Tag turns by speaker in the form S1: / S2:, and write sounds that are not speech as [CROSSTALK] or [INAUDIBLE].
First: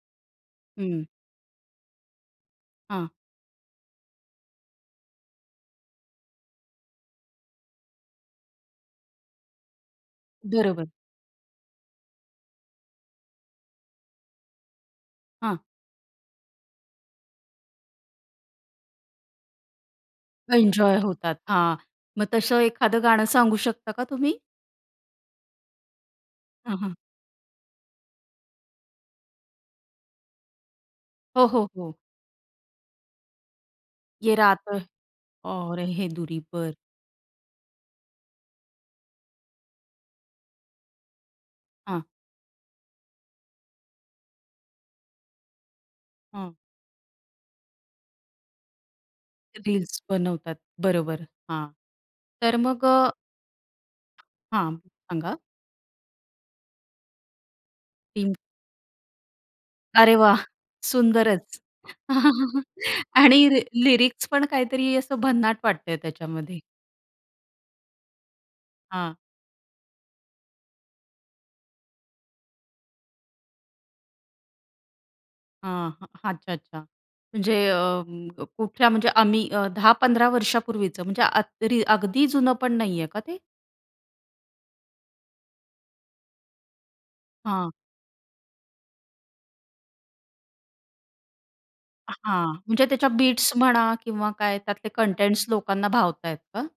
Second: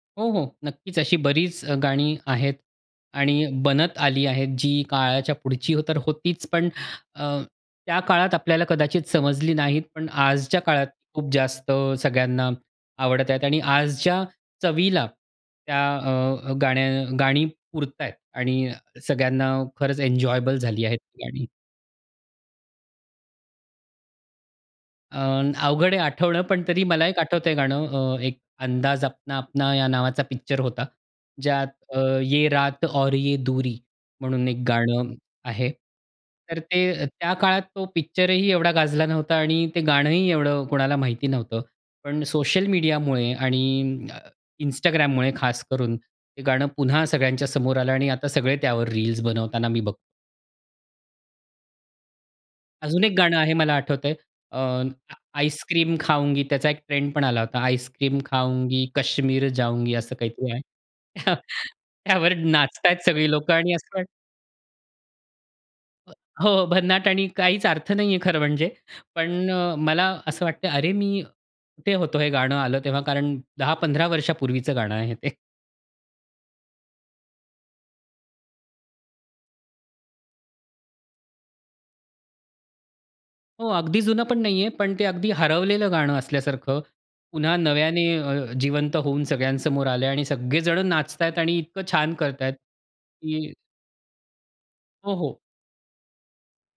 S1: हो, हो. नक्कीच,
S2: हं.
S1: अशी बरीच अ, गाणी आहेत
S2: हां.
S1: आणि बनत आली आहेत, जी काळाच्या पुढची तर होतीच, पण अ, त्या काळात आपल्याला कदाचित समजली नाहीत. पण आजच्या काळात
S2: बरोबर.
S1: खूप जास्त अ, सगळ्यांना आवडत आहेत आणि आजच्या चवीला
S2: हां.
S1: त्या अ, गाणं गाणी पुरत आहेत आणि सगळ्यांना खरंच एन्जॉयबल झाली
S2: एन्जॉय
S1: आहेत
S2: होतात
S1: गाणी.
S2: हां, मग तसं एखादं गाणं सांगू शकता का तुम्ही?
S1: अ, अवघड आहे आठवणं, पण
S2: हं,
S1: तरी
S2: हं.
S1: मला एक आठवतंय हे गाणं. अ, एक अंदाज अपना अपना या नावाचा पिक्चर होता,
S2: हो,
S1: ज्यात
S2: हो, हो.
S1: अ, ये रात और ये दूरी.
S2: ये
S1: म्हणून एक
S2: रात
S1: गाणं आहे.
S2: और हे दुरी.
S1: तर
S2: बरं.
S1: ते त्या काळात तो पिक्चरही एवढा गाजला नव्हता आणि ते गाणंही एवढं कोणाला माहीत नव्हतं.
S2: हां.
S1: पण सोशल मीडियामुळे आणि अ, Instagramमुळे खासकरून ते
S2: हं.
S1: गाणं पुन्हा सगळ्यांच्या समोर आलं आणि आता सगळे त्यावर रील्स बनवताना मी बघ
S2: रील्स बनवतात, बरोबर हां. तर मग
S1: अजून
S2: अ
S1: एक गाणं आहे मला आठवत आहे.
S2: हां.
S1: अ,
S2: सांगा.
S1: आईसक्रीम खाऊंगी त्याचा एक ट्रेंडपण आला होता. आईसक्रीम
S2: [UNINTELLIGIBLE]
S1: खाऊंगी, कश्मीर जाऊंगी असं
S2: अरे वाह!
S1: काहीतरी आहे. [CHUCKLES]
S2: सुंदरच.
S1: त्यावर
S2: [CHUCKLES]
S1: नाचत आहेत सगळी
S2: आणि
S1: लोकं
S2: रि
S1: आणि असं वाट
S2: लिरिक्स पण काहीतरी असं भन्नाट वाटतं आहे
S1: अ,
S2: त्याच्यामध्ये.
S1: हो, भन्नाट आणि काहीच अर्थ नाही आहे खरं म्हणजे.
S2: हां.
S1: पण अ, मला असं वाटतं आहे अरे, मी कुठे होतो हे गाणं आलं तेव्हा कारण 10-15 वर्षांपूर्वीचं गाणं आहे ते.
S2: हां, हां, अच्छा, अच्छा म्हणजे अ, कुठल्या म्हणजे आम्ही अ, 10-15 वर्षापूर्वीचं म्हणजे अग अगदी जुनं पण नाही आहे का ते?
S1: हो, अगदी जुनं पण नाही आहे, पण ते अगदी हरवलेलं गाणं असल्यासारखं पुन्हा
S2: हां.
S1: नव्याने अ, जिवंत होऊन सगळ्यांसमोर आलं आहे आणि सगळे जण नाचत आहेत आणि इतकं छान करत आहेत,
S2: हां, म्हणजे त्याच्या बिट्स
S1: की
S2: म्हणा किंवा काय त्यातले
S1: हो, हो.
S2: कंटेंट्स लोकांना भावत आहेत का?